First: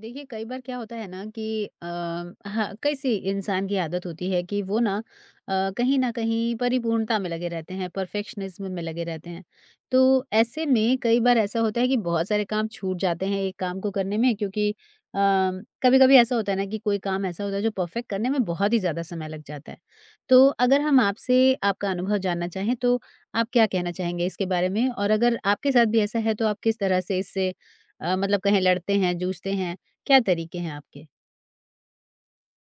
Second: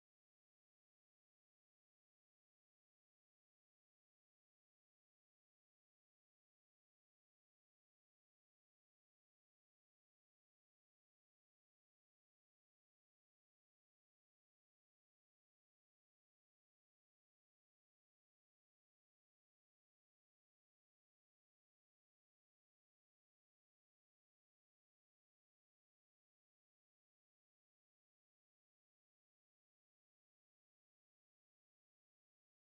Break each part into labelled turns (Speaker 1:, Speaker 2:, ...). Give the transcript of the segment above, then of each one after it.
Speaker 1: देखिए, कई बार क्या होता है ना कि हाँ, कैसी इंसान की आदत होती है कि वो ना कहीं ना कहीं परिपूर्णता में लगे रहते हैं, परफेक्शनिज्म में लगे रहते हैं। तो ऐसे में कई बार ऐसा होता है कि बहुत सारे काम छूट जाते हैं एक काम को करने में, क्योंकि कभी कभी ऐसा होता है ना कि कोई काम ऐसा होता है जो परफेक्ट करने में बहुत ही ज्यादा समय लग जाता है। तो अगर हम आपसे आपका अनुभव जानना चाहें, तो आप क्या कहना चाहेंगे इसके बारे में? और अगर आपके साथ भी ऐसा है, तो आप किस तरह से इससे मतलब कहें लड़ते हैं, जूझते हैं, क्या तरीके हैं आपके?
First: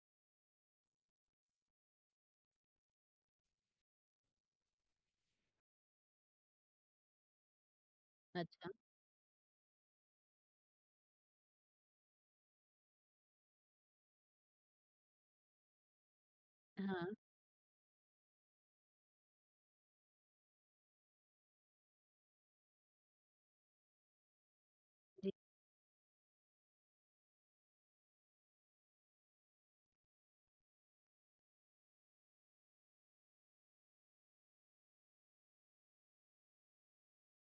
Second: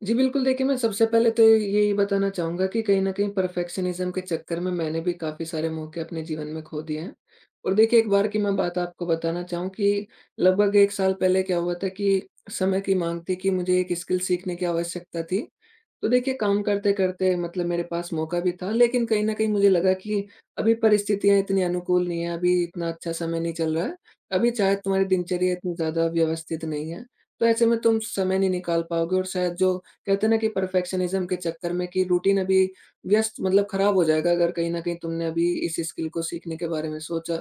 Speaker 2: जी, बिल्कुल देखिए, मैं सबसे पहले तो यही बताना चाहूँगा कि कहीं न कहीं परफेक्शनिज़्म के चक्कर में मैंने भी काफ़ी सारे मौके अपने जीवन में खो दिए हैं। और देखिए, एक बार की मैं
Speaker 1: अच्छा।
Speaker 2: बात आपको बताना चाहूँ कि लगभग 1 साल पहले क्या हुआ था कि समय की माँग थी कि मुझे एक स्किल सीखने की आवश्यकता थी। तो देखिए काम
Speaker 1: हाँ।
Speaker 2: करते-करते मतलब मेरे पास मौका भी था, लेकिन कहीं न कहीं मुझे लगा कि अभी परिस्थितियाँ इतनी अनुकूल नहीं है, अभी इतना अच्छा समय नहीं चल रहा है, अभी चाहे तुम्हारी
Speaker 1: जी।
Speaker 2: दिनचर्या इतनी ज़्यादा व्यवस्थित नहीं है, तो ऐसे में तुम समय नहीं निकाल पाओगे और शायद जो कहते हैं ना कि परफेक्शनिज़्म के चक्कर में कि रूटीन अभी व्यस्त मतलब खराब हो जाएगा अगर कहीं न कहीं तुमने अभी इस स्किल को सीखने के बारे में सोचा।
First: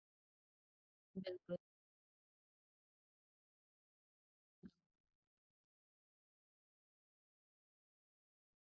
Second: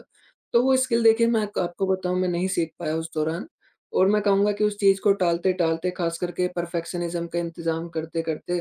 Speaker 2: तो वो स्किल देखिए मैं
Speaker 1: बिल्कुल।
Speaker 2: क आपको बताऊँ मैं नहीं सीख पाया उस दौरान। और मैं कहूँगा कि उस चीज़ को टालते-टालते ख़ास करके परफेक्शनिज़्म का इंतज़ाम करते-करते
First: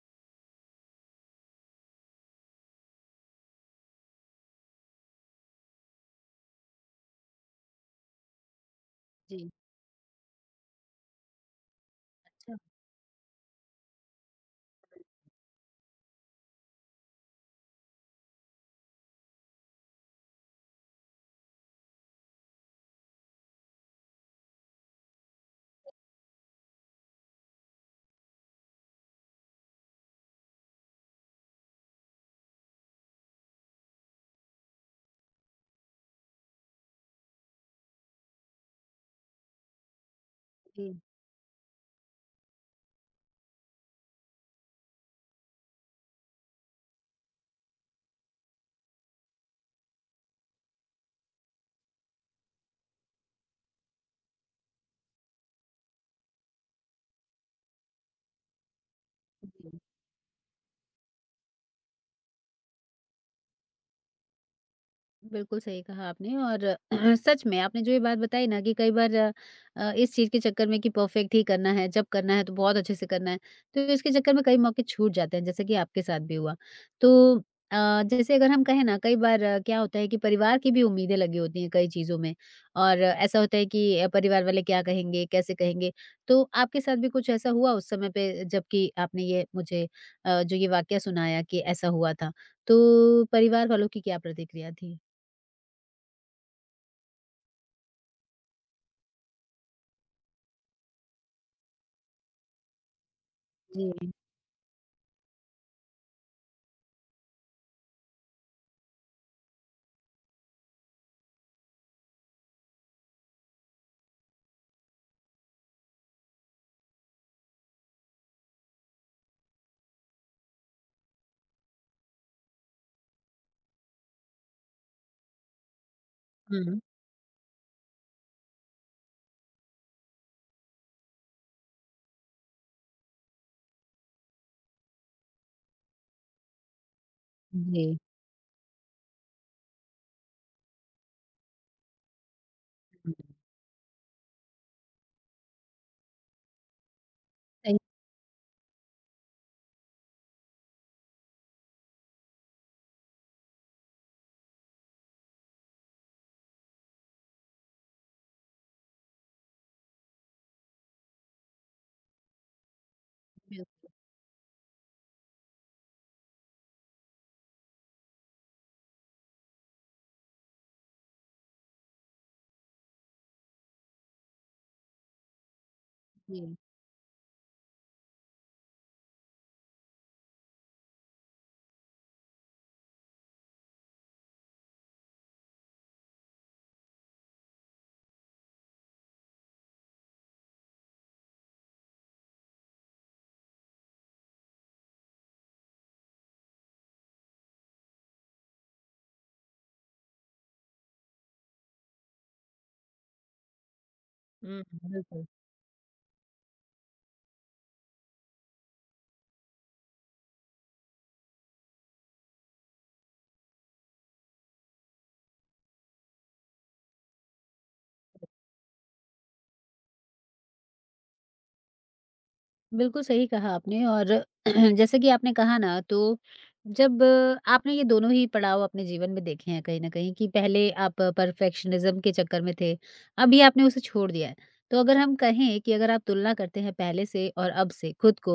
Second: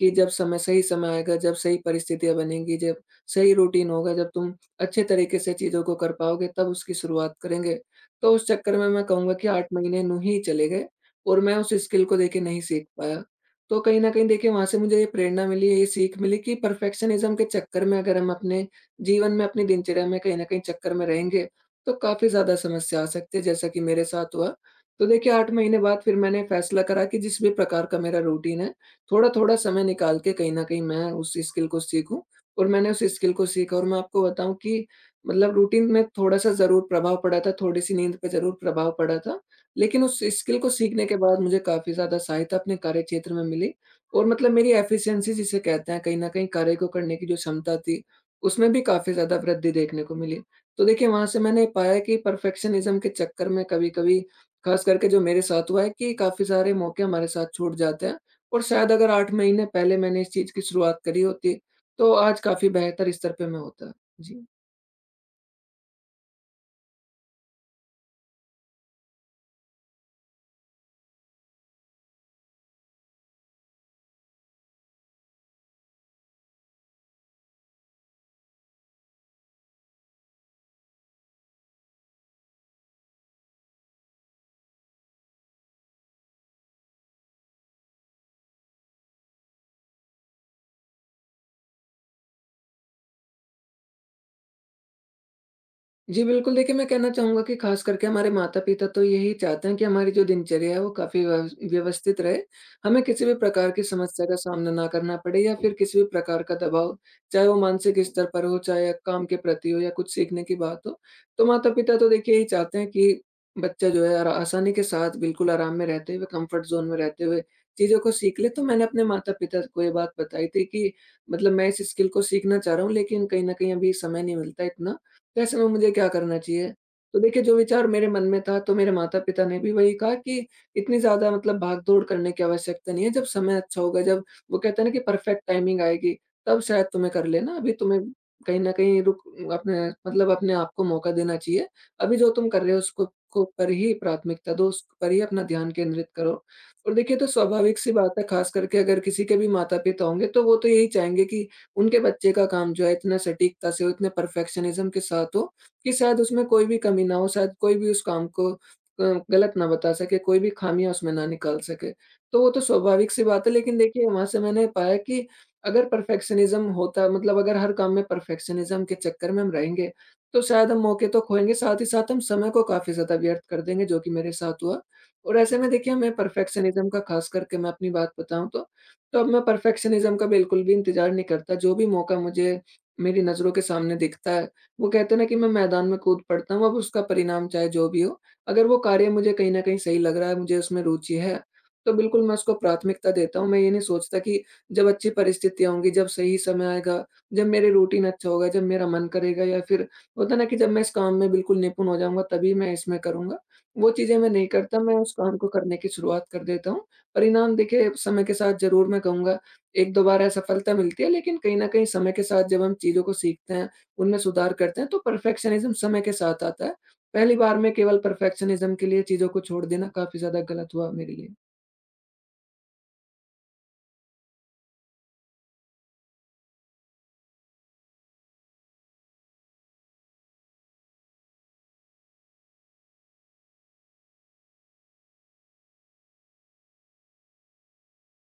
Speaker 2: कि जब समय सही समय आएगा, जब सही परिस्थितियाँ बनेंगी, जब सही रूटीन होगा, जब तुम अच्छे तरीके से चीज़ों को कर पाओगे तब उसकी शुरुआत करेंगे। तो उस चक्कर में मैं कहूँगा कि
Speaker 1: जी।
Speaker 2: 8 महीने यूँ ही चले गए और मैं उस स्किल को देखिए
Speaker 1: अच्छा।
Speaker 2: नहीं सीख पाया। तो कहीं न कहीं देखिए वहाँ से मुझे ये प्रेरणा मिली, ये सीख मिली कि परफेक्शनिज़्म के चक्कर में अगर हम अपने जीवन में, अपनी दिनचर्या में कहीं न कहीं चक्कर में रहेंगे, तो काफ़ी ज़्यादा समस्या आ सकती है जैसा कि मेरे साथ हुआ। तो देखिए 8 महीने बाद फिर मैंने फैसला करा कि जिस भी प्रकार का मेरा रूटीन है, थोड़ा-थोड़ा समय निकाल के कहीं न कहीं मैं उस स्किल को सीखूँ और मैंने उस स्किल को सीखा और मैं आपको बताऊँ कि मतलब रूटीन में थोड़ा-सा ज़रूर प्रभाव पड़ा था, थोड़ी-सी नींद पे ज़रूर प्रभाव पड़ा था। लेकिन उस स्किल को
Speaker 1: जी।
Speaker 2: सीखने के बाद मुझे काफ़ी ज़्यादा सहायता अपने कार्यक्षेत्र में मिली और मतलब मेरी एफिशिएंसी जिसे कहते हैं, कहीं न कहीं कार्य को करने की जो क्षमता थी, उसमें भी काफ़ी ज़्यादा वृद्धि देखने को मिली। तो देखिए, वहाँ से मैंने पाया कि परफेक्शनिज़्म के चक्कर में कभी-कभी खास करके जो मेरे साथ हुआ है कि काफ़ी सारे मौके हमारे साथ छूट जाते हैं और शायद अगर 8 महीने
Speaker 1: जी।
Speaker 2: पहले मैंने इस चीज़ की शुरुआत करी होती, तो आज काफ़ी बेहतर स्तर पे मैं होता। जी।
Speaker 1: बिल्कुल सही कहा आपने। और सच में, आपने जो ये बात बताई ना कि कई बार इस चीज़ के चक्कर में कि परफेक्ट ही करना है, जब करना है तो बहुत अच्छे से करना है, तो इसके चक्कर में कई मौके छूट जाते हैं, जैसे कि आपके साथ भी हुआ। तो जैसे अगर हम कहें ना, कई बार क्या होता है कि परिवार की भी उम्मीदें लगी होती हैं कई चीज़ों में, और ऐसा होता है कि परिवार वाले क्या कहेंगे, कैसे कहेंगे? तो आपके साथ भी कुछ ऐसा हुआ उस समय पे जबकि आपने ये मुझे जो ये वाकया सुनाया कि ऐसा हुआ था, तो परिवार वालों की क्या प्रतिक्रिया थी?
Speaker 2: जी, बिल्कुल देखिए, मैं कहना चाहूँगा कि ख़ास करके हमारे माता-पिता तो यही चाहते हैं कि हमारी जो दिनचर्या है वो काफ़ी व्यवस्थित रहे। हमें किसी भी प्रकार की
Speaker 1: जी।
Speaker 2: समस्या का सामना ना करना पड़े या फिर किसी भी प्रकार का दबाव, चाहे वो मानसिक स्तर पर हो, चाहे काम के प्रति हो या कुछ सीखने की बात हो। तो माता-पिता तो देखिए यही चाहते हैं कि बच्चा जो है आरा आसानी के साथ बिल्कुल आराम में रहते हुए, कम्फ़र्ट ज़ोन में रहते हुए चीज़ों को सीख ले। तो मैंने अपने माता-पिता को ये बात बताई थी कि मतलब मैं इस स्किल को सीखना चाह रहा हूँ लेकिन कहीं न कहीं अभी समय नहीं मिलता इतना। तो ऐसे में मुझे क्या करना चाहिए?
Speaker 1: हुँ।
Speaker 2: तो देखिए जो विचार मेरे मन में था तो मेरे माता-पिता ने भी वही कहा कि इतनी ज़्यादा मतलब भाग-दौड़ करने की आवश्यकता नहीं है, जब समय अच्छा होगा, जब वो कहते हैं ना कि परफेक्ट टाइमिंग आएगी, तब शायद तुम्हें कर लेना, अभी
Speaker 1: जी।
Speaker 2: तुम्हें कहीं न कहीं रुक अपने मतलब अपने आप को मौका देना चाहिए। अभी जो तुम कर रहे हो उसको
Speaker 1: हुँ।
Speaker 2: को पर ही प्राथमिकता दो, उस पर ही अपना ध्यान केंद्रित करो। और देखिए तो स्वाभाविक
Speaker 1: सही।
Speaker 2: सी बात है, खास करके अगर किसी के भी माता-पिता होंगे तो वो तो यही चाहेंगे कि उनके बच्चे का काम जो है इतना सटीकता से हो, इतने परफेक्शनिज़्म के साथ हो, कि शायद उसमें कोई भी कमी ना हो, शायद कोई भी उस काम को अ, गलत ना बता सके, कोई भी खामियाँ उसमें ना निकाल सके। तो वो तो स्वाभाविक सी बात है, लेकिन
Speaker 1: बिल्कुल।
Speaker 2: देखिए वहाँ से मैंने पाया कि अगर परफेक्शनिज़्म होता मतलब अगर हर काम में परफेक्शनिज़्म के चक्कर में हम रहेंगे, तो शायद हम मौके तो खोएँगे, साथ ही साथ हम समय को काफ़ी ज़्यादा व्यर्थ कर देंगे, जो कि मेरे साथ हुआ। और ऐसे में देखिए हमें
Speaker 1: जी।
Speaker 2: परफेक्शनिज़्म का ख़ास करके मैं अपनी बात बताऊँ तो अब मैं परफेक्शनिज़्म का बिल्कुल भी इंतज़ार नहीं करता, जो भी मौका मुझे मेरी नज़रों के सामने दिखता है, वो कहते हैं ना कि मैं मैदान में कूद पड़ता हूँ, अब उसका परिणाम चाहे जो भी हो। अगर वो कार्य मुझे कहीं न कहीं सही लग रहा है, मुझे उसमें रुचि है, तो बिल्कुल मैं उसको प्राथमिकता देता हूँ। मैं ये नहीं सोचता कि जब अच्छी परिस्थितियाँ होंगी, जब सही समय आएगा, जब मेरे रूटीन अच्छा होगा, जब मेरा मन करेगा या फिर होता है ना कि जब मैं इस काम में बिल्कुल निपुण हो जाऊँगा, तभी मैं इसमें करूँगा। वो चीज़ें मैं नहीं
Speaker 1: हुँ।
Speaker 2: करता, मैं उस
Speaker 1: बिल्कुल।
Speaker 2: काम को करने की शुरुआत कर देता हूँ। परिणाम देखिए समय के साथ ज़रूर मैं कहूँगा, 1-2 बार असफलता मिलती है लेकिन कहीं न कहीं समय के साथ जब हम चीज़ों को सीखते हैं, उनमें सुधार करते हैं तो परफेक्शनिज़्म समय के साथ आता है। पहली बार में केवल परफेक्शनिज़्म के लिए चीज़ों को छोड़ देना काफ़ी ज़्यादा गलत हुआ मेरे लिए।
Speaker 1: बिल्कुल सही कहा आपने। और जैसे कि आपने कहा ना, तो जब आपने ये दोनों ही पड़ाव अपने जीवन में देखे हैं कहीं ना कहीं, कि पहले आप परफेक्शनिज्म के चक्कर में थे, अभी आपने उसे छोड़ दिया है, तो अगर हम कहें कि अगर आप तुलना करते हैं पहले से और अब से खुद को,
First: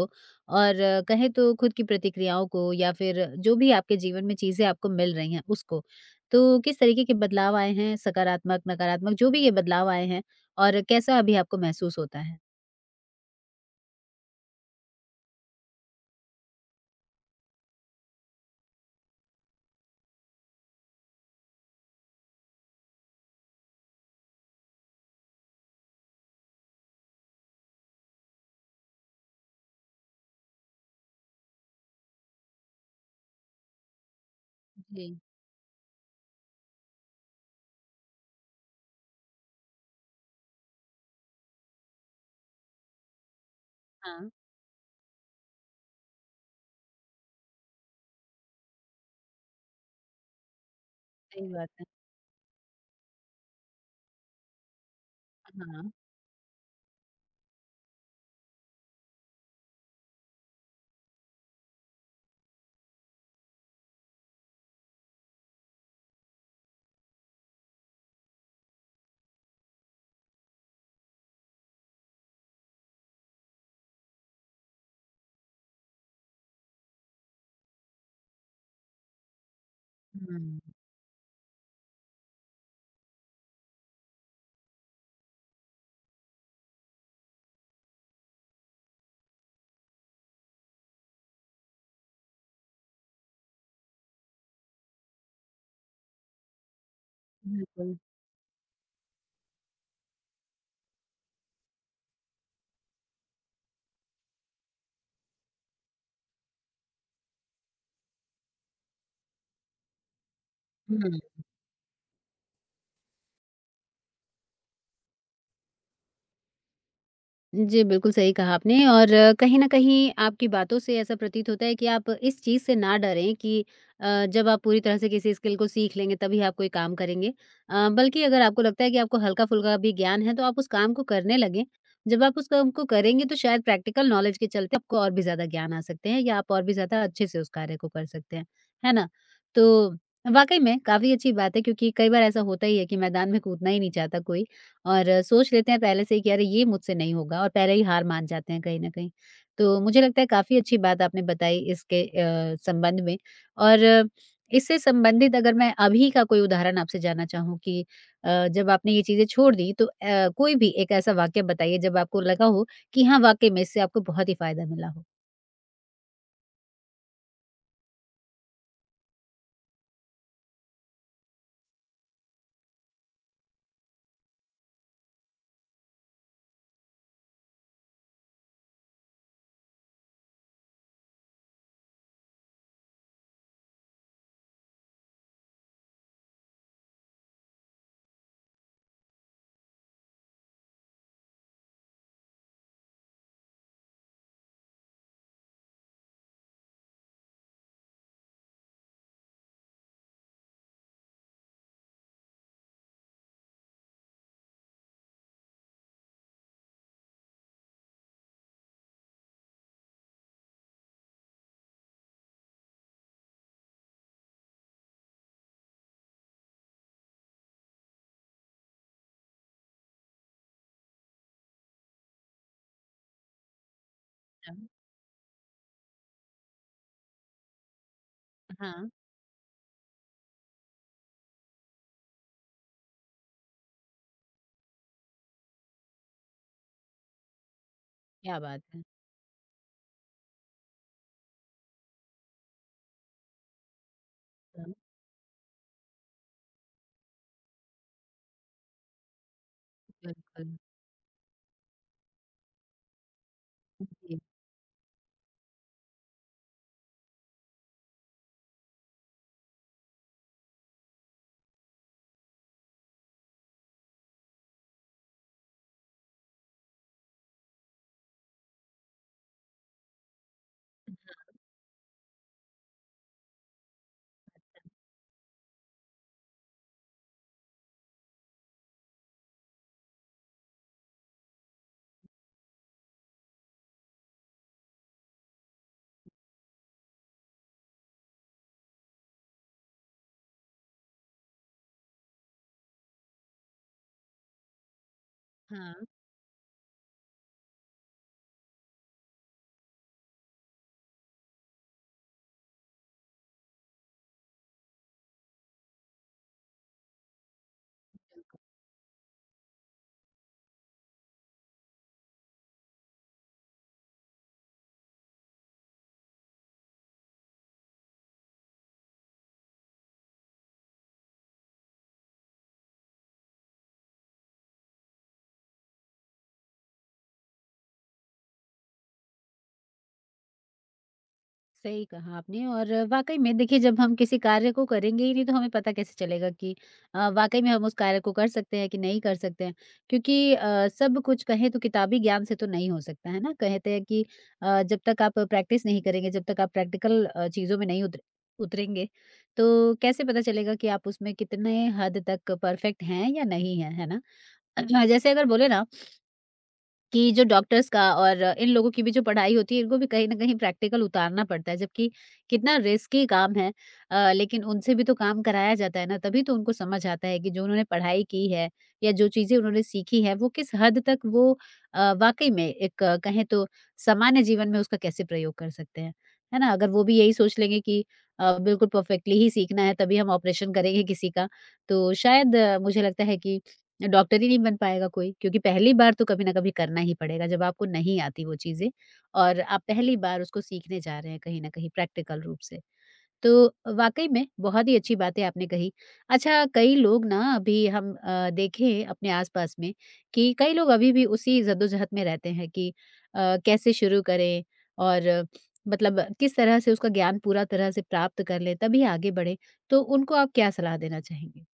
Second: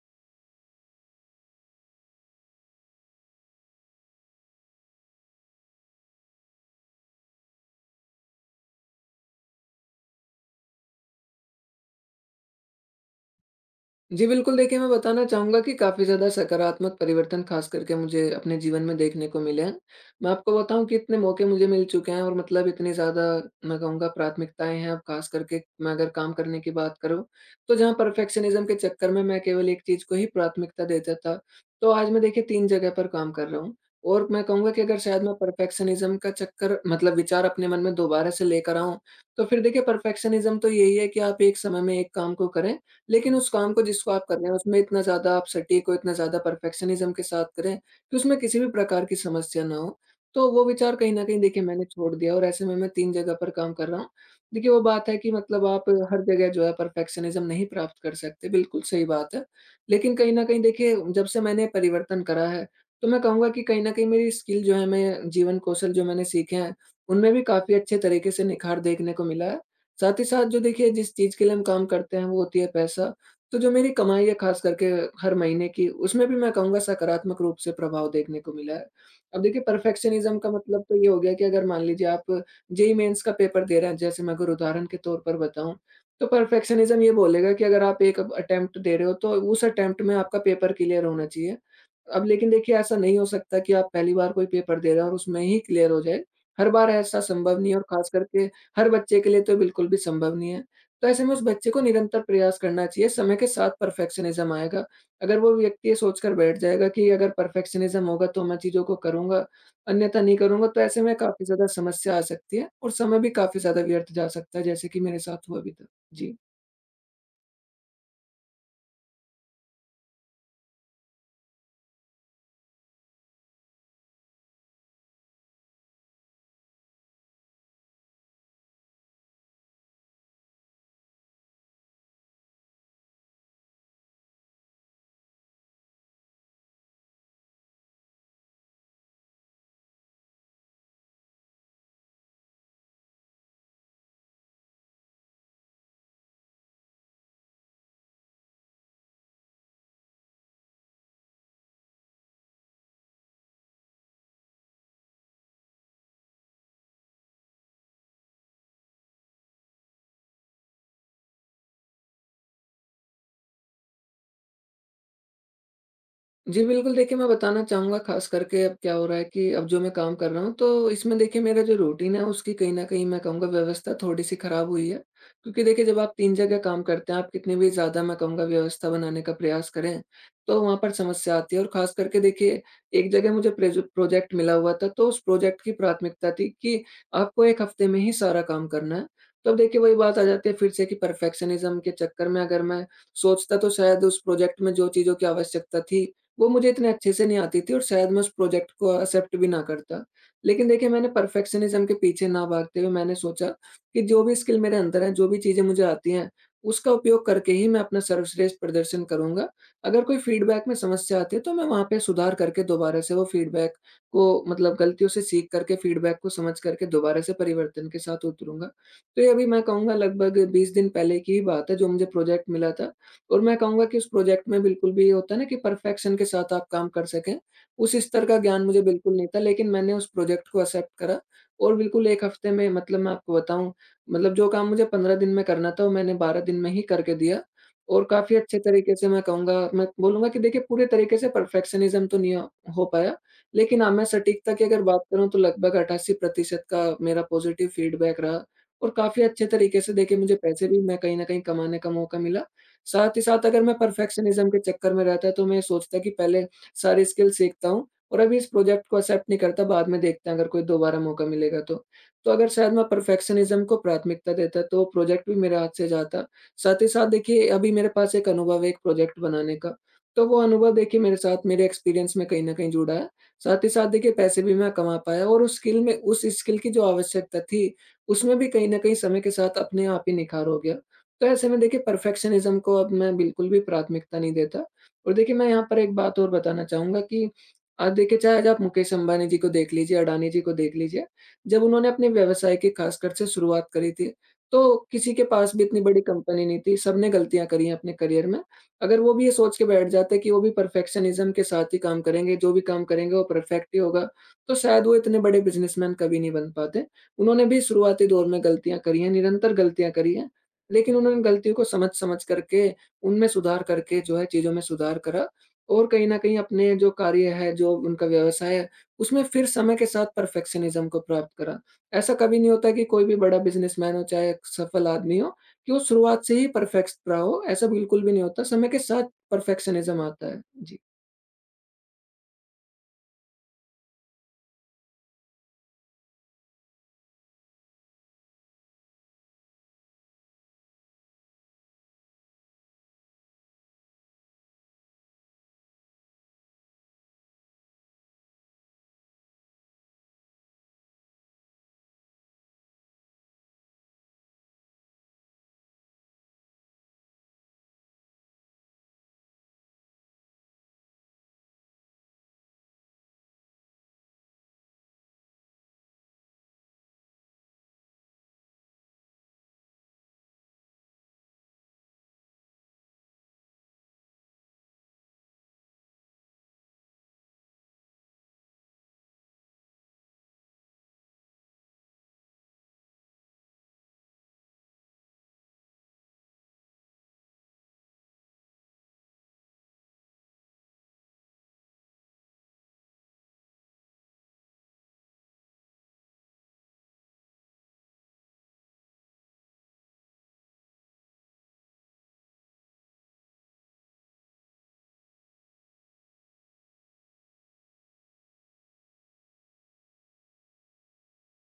Speaker 1: और कहें तो खुद की प्रतिक्रियाओं को या फिर जो भी आपके जीवन में चीजें आपको मिल रही हैं उसको, तो किस तरीके के बदलाव आए हैं, सकारात्मक नकारात्मक, जो भी ये बदलाव आए हैं, और कैसा अभी आपको महसूस होता है?
Speaker 2: जी, बिल्कुल देखिए, मैं बताना चाहूँगा कि काफ़ी ज़्यादा सकारात्मक परिवर्तन ख़ास करके मुझे अपने जीवन में देखने को मिले हैं। मैं आपको बताऊँ कि इतने मौके मुझे मिल चुके हैं और मतलब इतनी ज़्यादा मैं कहूँगा प्राथमिकताएँ हैं अब ख़ास करके मैं अगर काम करने की बात करूँ, तो जहाँ परफेक्शनिज़्म के चक्कर में मैं केवल एक चीज़ को ही प्राथमिकता देता था, तो आज मैं देखिए 3 जगह पर काम कर रहा हूँ। और मैं कहूँगा कि अगर
Speaker 1: जी।
Speaker 2: शायद मैं परफेक्शनिज़्म का चक्कर मतलब विचार अपने मन में दोबारा से लेकर आऊँ, तो फिर देखिए परफेक्शनिज़्म तो यही है कि आप एक समय में एक काम को करें लेकिन उस काम को जिसको आप
Speaker 1: हाँ।
Speaker 2: कर रहे हैं, उसमें इतना ज़्यादा आप सटीक हो, इतना ज़्यादा परफेक्शनिज़्म के साथ करें कि उसमें किसी भी प्रकार की समस्या ना हो। तो वो विचार कहीं न कहीं
Speaker 1: सही
Speaker 2: देखिए
Speaker 1: बात
Speaker 2: मैंने
Speaker 1: है।
Speaker 2: छोड़ दिया और ऐसे में मैं 3 जगह पर काम कर रहा हूँ। देखिए वो बात है कि मतलब आप
Speaker 1: हाँ।
Speaker 2: हर जगह जो है परफेक्शनिज़्म नहीं प्राप्त कर सकते, बिल्कुल सही बात है। लेकिन कहीं न कहीं देखिए जब से मैंने परिवर्तन करा है, तो मैं कहूँगा कि कहीं न कहीं मेरी स्किल जो है, मैं जीवन कौशल जो मैंने सीखे हैं, उनमें भी काफ़ी अच्छे तरीके से निखार देखने को मिला है। साथ ही साथ जो देखिए जिस चीज़ के लिए हम काम करते हैं वो होती है पैसा। तो जो मेरी कमाई है ख़ास करके हर महीने की उसमें भी मैं कहूँगा सकारात्मक रूप से प्रभाव देखने को मिला है। अब देखिए परफ़ेक्शनिज़्म का
Speaker 1: हुँ।
Speaker 2: मतलब तो ये हो गया कि अगर मान लीजिए आप जेईई मेन्स का पेपर दे रहे हैं जैसे मैं अगर उदाहरण के तौर पर बताऊँ, तो परफ़ेक्शनिज़्म ये बोलेगा कि अगर आप एक अटेम्प्ट दे रहे हो तो उस अटेम्प्ट में आपका पेपर क्लियर होना चाहिए। अब लेकिन देखिए ऐसा नहीं हो सकता कि आप पहली बार कोई पेपर दे रहे हो और उसमें ही क्लियर हो जाए। हर बार ऐसा संभव नहीं है और
Speaker 1: बिल्कुल।
Speaker 2: ख़ास करके हर बच्चे के लिए तो बिल्कुल भी संभव नहीं है। तो ऐसे में उस बच्चे को निरंतर प्रयास करना चाहिए, समय के साथ परफेक्शनिज़्म आएगा। अगर वो व्यक्ति ये सोचकर बैठ जाएगा कि अगर परफेक्शनिज़्म होगा तो मैं चीज़ों को करूँगा, अन्यथा नहीं करूँगा तो ऐसे में
Speaker 1: हुँ।
Speaker 2: काफ़ी ज़्यादा समस्या आ सकती है और समय भी काफ़ी ज़्यादा व्यर्थ जा सकता है जैसे कि मेरे साथ हुआ अभी तक। जी।
Speaker 1: जी। बिल्कुल सही कहा आपने। और कहीं न कहीं आपकी बातों से ऐसा प्रतीत होता है कि आप इस चीज़ से ना डरें कि जब आप पूरी तरह से किसी स्किल को सीख लेंगे, तभी आप कोई काम करेंगे। बल्कि अगर आपको लगता है कि आपको हल्का-फुल्का भी ज्ञान है, तो आप उस काम को करने लगें। जब आप उस काम को करेंगे, तो शायद प्रैक्टिकल नॉलेज के चलते आपको और भी ज़्यादा ज्ञान आ सकते हैं, या आप और भी ज़्यादा अच्छे से उस कार्य को कर सकते हैं। है ना? तो वाक़ई में काफ़ी अच्छी बात है, क्योंकि कई बार ऐसा होता ही है कि मैदान में कूदना ही नहीं चाहता कोई। और सोच लेते हैं पहले से ही कि अरे ये मुझसे नहीं होगा, और पहले ही हार मान जाते हैं कहीं न कहीं। तो मुझे लगता है काफ़ी अच्छी बात आपने बताई इसके संबंध में। और इससे संबंधित अगर मैं अभी का कोई उदाहरण आपसे जानना चाहूँ कि जब आपने ये चीज़ें छोड़ दी, तो कोई भी एक ऐसा वाक़या बताइए जब आपको लगा हो कि हाँ, वाक़ई में इससे आपको बहुत ही फ़ायदा मिला हो?
Speaker 2: जी, बिल्कुल देखिए, मैं बताना चाहूँगा ख़ास करके अब क्या हो रहा है कि अब जो मैं काम कर रहा हूँ, तो इसमें देखिए मेरा जो रूटीन है उसकी कहीं न कहीं मैं कहूँगा व्यवस्था थोड़ी-सी ख़राब हुई है। क्योंकि देखिए जब आप 3 जगह काम करते हैं, आप कितने भी ज़्यादा मैं कहूँगा व्यवस्था बनाने का प्रयास करें, तो वहाँ पर समस्या आती है और ख़ास करके देखिए एक जगह मुझे प्रेज प्रोजेक्ट मिला हुआ था, तो उस प्रोजेक्ट की प्राथमिकता थी कि आपको 1 हफ़्ते में ही सारा काम करना है। तो अब देखिए वही बात आ जाती है फिर से कि परफेक्शनिज़्म के चक्कर में अगर मैं सोचता तो शायद उस प्रोजेक्ट में जो चीज़ों की आवश्यकता थी वो मुझे इतने अच्छे से नहीं आती थी और शायद मैं उस प्रोजेक्ट को एक्सेप्ट भी ना करता। लेकिन देखिए मैंने परफेक्शनिज़्म के पीछे ना भागते हुए मैंने सोचा कि जो भी स्किल मेरे अंदर है, जो भी चीज़ें मुझे आती हैं, उसका उपयोग करके ही मैं अपना सर्वश्रेष्ठ प्रदर्शन करूँगा। अगर कोई फीडबैक में समस्या आती है तो मैं वहाँ पे सुधार करके दोबारा से वो फीडबैक को मतलब गलतियों से सीख करके फीडबैक को समझ करके दोबारा से परिवर्तन के साथ उतरूँगा। तो ये अभी मैं कहूँगा लगभग 20 दिन पहले की ही बात है जो मुझे प्रोजेक्ट मिला था। और मैं कहूँगा कि उस प्रोजेक्ट में बिल्कुल भी ये होता है ना कि परफेक्शन के साथ आप काम कर सकें, उस स्तर का ज्ञान मुझे
Speaker 1: हाँ।
Speaker 2: बिल्कुल नहीं था। लेकिन मैंने उस प्रोजेक्ट को एक्सेप्ट करा और बिल्कुल 1 हफ्ते में मतलब मैं आपको बताऊँ, मतलब जो काम मुझे 15 दिन में करना था, वो मैंने 12 दिन में ही करके दिया और काफ़ी
Speaker 1: क्या
Speaker 2: अच्छे
Speaker 1: बात है।
Speaker 2: तरीके से मैं कहूँगा, मैं बोलूँगा कि देखिए पूरे तरीके से परफेक्शनिज़्म तो नहीं हो पाया, लेकिन हाँ, मैं सटीकता की
Speaker 1: हाँ।
Speaker 2: अगर बात करूँ तो लगभग 88% का मेरा पॉज़िटिव फीडबैक रहा और काफ़ी अच्छे तरीके से देखिए मुझे
Speaker 1: बिल्कुल।
Speaker 2: पैसे भी मैं कहीं न कहीं कमाने का मौका मिला। साथ ही साथ अगर मैं
Speaker 1: जी।
Speaker 2: परफेक्शनिज़्म के चक्कर में रहता तो मैं ये सोचता कि पहले सारी स्किल सीखता हूँ और अभी इस प्रोजेक्ट को एक्सेप्ट नहीं करता, बाद में देखते हैं अगर कोई दोबारा मौका मिलेगा तो। तो अगर शायद मैं परफेक्शनिज़्म को प्राथमिकता देता तो प्रोजेक्ट भी मेरे हाथ से जाता। साथ ही साथ देखिए अभी मेरे पास एक अनुभव है एक प्रोजेक्ट बनाने का, तो वो अनुभव देखिए मेरे साथ मेरे एक्सपीरियंस में कहीं न कहीं जुड़ा है। साथ ही साथ देखिए पैसे भी मैं कमा पाया और उस स्किल की जो आवश्यकता थी, उसमें भी कहीं न कहीं समय के साथ अपने आप ही निखार हो गया। तो ऐसे में देखिए परफेक्शनिज़्म को अब मैं बिल्कुल भी प्राथमिकता नहीं देता और देखिए मैं यहाँ पर एक बात और बताना चाहूँगा कि आज देखिए, चाहे आज आप मुकेश अंबानी जी को देख लीजिए, अडानी जी को देख लीजिए, जब उन्होंने अपने व्यवसाय की खासकर से शुरुआत करी थी, तो किसी के पास भी इतनी
Speaker 1: हाँ।
Speaker 2: बड़ी कंपनी नहीं थी, सबने गलतियाँ करी हैं अपने करियर में। अगर वो भी ये सोच के बैठ जाते कि वो भी परफेक्शनिज़्म के साथ ही काम करेंगे, जो भी काम करेंगे वो परफेक्ट ही होगा, तो शायद वो इतने बड़े बिज़नेसमैन कभी नहीं बन पाते। उन्होंने भी शुरुआती दौर में गलतियाँ करी हैं, निरंतर गलतियाँ करी हैं, लेकिन उन्होंने गलतियों को समझ-समझ करके, उनमें सुधार करके जो है चीज़ों में सुधार करा और कहीं न कहीं अपने जो कार्य है, जो उनका व्यवसाय है, उसमें फिर समय के साथ परफेक्शनिज़्म को प्राप्त करा। ऐसा कभी नहीं होता कि कोई भी बड़ा बिज़नेसमैन हो, चाहे एक सफल आदमी हो, कि वो शुरुआत से ही परफेक्ट रहा हो, ऐसा बिल्कुल भी नहीं होता। समय के साथ परफेक्शनिज़्म आता है। जी।
Speaker 1: सही कहा आपने। और वाकई में देखिए, जब हम किसी कार्य को करेंगे ही नहीं, तो हमें पता कैसे चलेगा कि वाकई में हम उस कार्य को कर सकते हैं कि नहीं कर सकते हैं? क्योंकि सब कुछ कहें तो किताबी ज्ञान से तो नहीं हो सकता है ना। कहते हैं कि जब तक आप प्रैक्टिस नहीं करेंगे, जब तक आप प्रैक्टिकल चीज़ों में नहीं उतरेंगे, तो कैसे पता चलेगा कि आप उसमें कितने हद तक परफेक्ट हैं या नहीं हैं, है ना? जैसे अगर बोले ना, कि जो डॉक्टर्स का और इन लोगों की भी जो पढ़ाई होती है, इनको भी कहीं न कहीं प्रैक्टिकल उतारना पड़ता है, जबकि कितना रिस्की काम है। लेकिन उनसे भी तो काम कराया जाता है ना, तभी तो उनको समझ आता है कि जो उन्होंने पढ़ाई की है, या जो चीज़ें उन्होंने सीखी है, वो किस हद तक वो वाक़ई में एक कहें तो सामान्य जीवन में उसका कैसे प्रयोग कर सकते हैं, है ना? अगर वो भी यही सोच लेंगे कि बिल्कुल परफेक्टली ही सीखना है, तभी हम ऑपरेशन करेंगे किसी का, तो शायद मुझे लगता है कि डॉक्टर ही नहीं बन पाएगा कोई, क्योंकि पहली बार तो कभी ना कभी करना ही पड़ेगा जब आपको नहीं आती वो चीज़ें, और आप पहली बार उसको सीखने जा रहे हैं कहीं ना कहीं प्रैक्टिकल रूप से। तो वाक़ई में बहुत ही अच्छी बातें आपने कही। अच्छा, कई लोग ना, अभी हम देखें अपने आस-पास में, कि कई लोग अभी भी उसी जद्दोजहद में रहते हैं कि कैसे शुरू करें, और मतलब किस तरह से उसका ज्ञान पूरा तरह से प्राप्त कर लें तभी आगे बढ़ें। तो उनको आप क्या सलाह देना चाहेंगे?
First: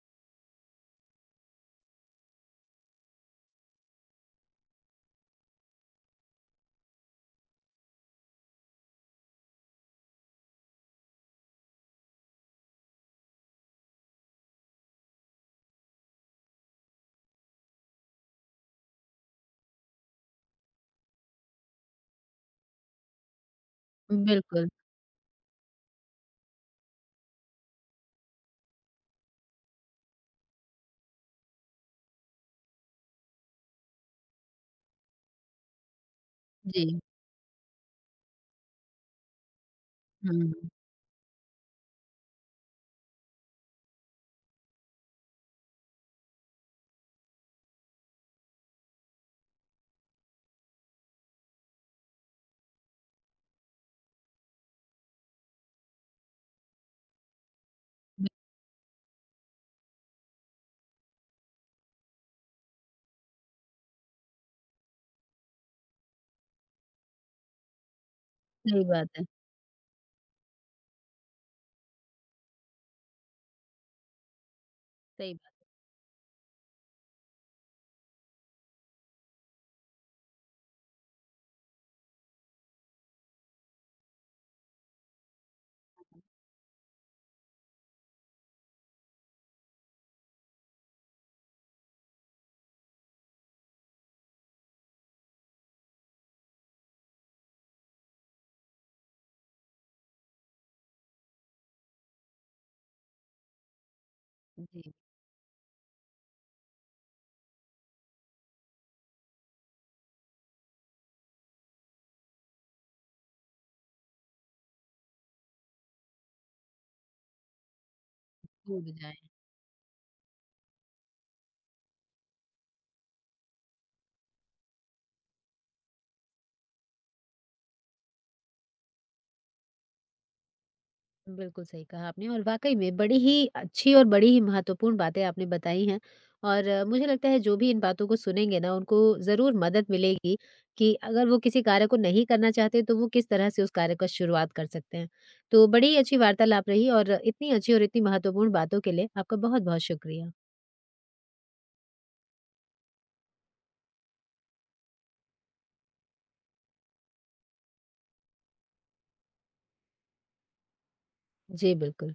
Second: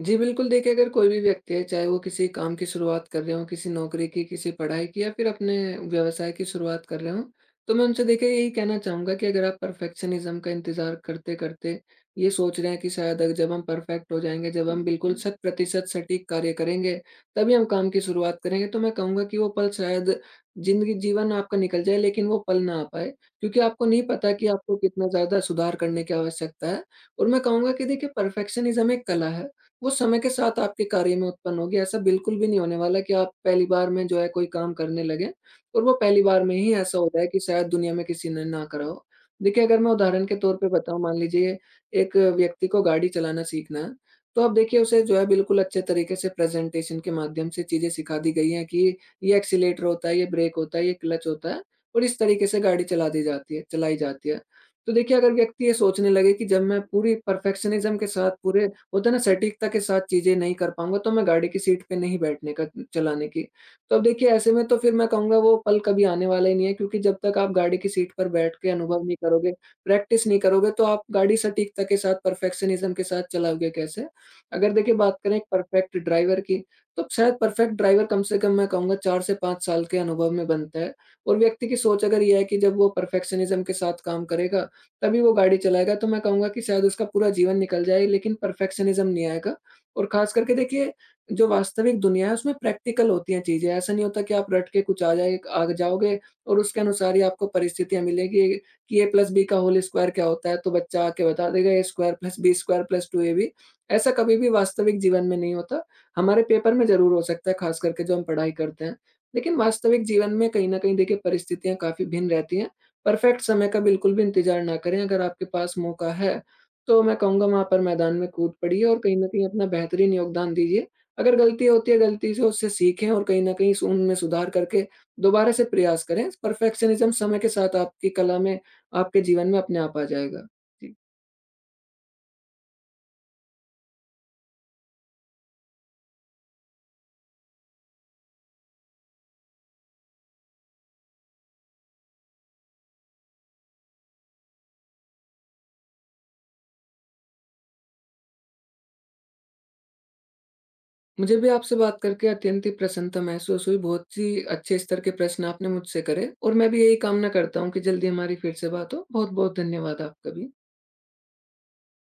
Speaker 2: जी, बिल्कुल देखिए अगर कोई भी व्यक्ति है, चाहे वो किसी काम की शुरुआत कर रहे हों, किसी नौकरी की, किसी पढ़ाई की या फिर अपने व्यवसाय की शुरुआत कर रहे हों, तो मैं उनसे देखिए यही कहना चाहूँगा कि अगर आप परफ़ेक्शनिज़्म का इंतज़ार करते-करते ये सोच रहे हैं कि शायद अगर जब हम परफ़ेक्ट हो जाएँगे, जब हम बिल्कुल हुँ। शत प्रतिशत सटीक कार्य करेंगे, तभी हम काम की शुरुआत करेंगे, तो मैं कहूँगा कि वो पल शायद ज़िंदगी जीवन आपका निकल जाए लेकिन वो पल ना आ पाए, क्योंकि आपको नहीं पता कि
Speaker 1: बिल्कुल।
Speaker 2: आपको कितना ज़्यादा सुधार करने की आवश्यकता है। और मैं कहूँगा कि देखिए परफ़ेक्शनिज़्म एक कला है। वो समय के साथ आपके कार्य में उत्पन्न होगी। ऐसा बिल्कुल भी नहीं होने वाला कि आप पहली बार में जो है कोई काम करने लगें और वो पहली बार में ही ऐसा
Speaker 1: जी।
Speaker 2: हो जाए कि शायद दुनिया में किसी ने ना करा हो। देखिए, अगर मैं उदाहरण के
Speaker 1: हुँ।
Speaker 2: तौर पे बताऊँ, मान लीजिए एक व्यक्ति को गाड़ी चलाना सीखना है, तो आप देखिए उसे जो है बिल्कुल अच्छे तरीके से प्रेज़ेंटेशन के माध्यम से चीज़ें सिखा दी गई हैं कि ये एक्सीलेटर होता है, ये ब्रेक होता है, ये क्लच होता है और इस तरीके से गाड़ी चलाई जाती है। तो देखिए, अगर व्यक्ति ये सोचने लगे कि जब मैं पूरी परफेक्शनिज़्म के साथ पूरे होता है ना सटीकता के साथ चीज़ें नहीं कर पाऊँगा, तो मैं गाड़ी की सीट पे नहीं बैठने का, चलाने की। तो अब देखिए ऐसे में तो फिर मैं कहूँगा वो पल कभी आने वाला ही नहीं है क्योंकि जब तक आप गाड़ी की सीट पर बैठ के
Speaker 1: सही
Speaker 2: अनुभव
Speaker 1: बात
Speaker 2: नहीं
Speaker 1: है।
Speaker 2: करोगे, प्रैक्टिस नहीं करोगे तो आप गाड़ी सटीकता के साथ परफेक्शनिज़्म के साथ चलाओगे कैसे? अगर देखिए बात
Speaker 1: सही
Speaker 2: करें एक
Speaker 1: बात
Speaker 2: परफेक्ट ड्राइवर की, तो शायद परफेक्ट ड्राइवर कम से कम मैं कहूँगा 4 से 5 साल के अनुभव में बनता है और व्यक्ति की सोच अगर ये है कि जब वो परफेक्शनिज़्म के साथ काम करेगा तभी वो गाड़ी चलाएगा। तो मैं कहूँगा कि शायद उसका पूरा जीवन निकल जाए लेकिन परफेक्शनिज़्म नहीं आएगा और ख़ास करके देखिए जो वास्तविक दुनिया है उसमें प्रैक्टिकल होती हैं चीज़ें। ऐसा नहीं होता कि आप रट के कुछ आ जाओगे और उसके अनुसार ही आपको परिस्थितियाँ मिलेगी कि ए प्लस बी का होल स्क्वायर क्या होता है? तो बच्चा आके बता देगा A square plus B square plus 2ab। ऐसा कभी भी
Speaker 1: है। जी।
Speaker 2: वास्तविक जीवन में नहीं होता। हमारे पेपर में ज़रूर हो सकता है ख़ास करके जो हम पढ़ाई करते हैं। लेकिन वास्तविक जीवन में कहीं न कहीं देखिए परिस्थितियाँ काफ़ी भिन्न रहती हैं। परफेक्ट समय का बिल्कुल भी इंतज़ार ना करें, अगर आपके पास मौका है, तो मैं कहूँगा वहाँ पर मैदान में कूद पड़िए
Speaker 1: टूट
Speaker 2: और कहीं
Speaker 1: जाएँ।
Speaker 2: न कहीं अपना बेहतरीन योगदान दीजिए। अगर गलती होती है, गलती से उससे सीखें और कहीं न कहीं सु उनमें सुधार करके दोबारा से प्रयास करें। परफेक्शनिज़्म समय के साथ आपकी कला में, आपके जीवन में अपने आप आ जाएगा। जी,
Speaker 1: बिल्कुल सही कहा आपने। और वाक़ई में बड़ी ही अच्छी और बड़ी ही महत्वपूर्ण बातें आपने बताई हैं, और मुझे लगता है जो भी इन बातों को सुनेंगे ना, उनको ज़रूर मदद मिलेगी कि अगर वो किसी कार्य को नहीं करना चाहते, तो वो किस तरह से उस कार्य का शुरुआत कर सकते हैं। तो बड़ी ही अच्छी वार्तालाप रही, और इतनी अच्छी और इतनी महत्वपूर्ण बातों के लिए आपका बहुत-बहुत शुक्रिया।
Speaker 2: मुझे भी आपसे बात करके अत्यंत ही प्रसन्नता महसूस हुई, बहुत ही अच्छे स्तर के प्रश्न आपने मुझसे करे और मैं भी यही कामना करता हूँ कि जल्दी हमारी फिर से बात हो। बहुत-बहुत धन्यवाद आपका भी।
Speaker 1: जी, बिल्कुल।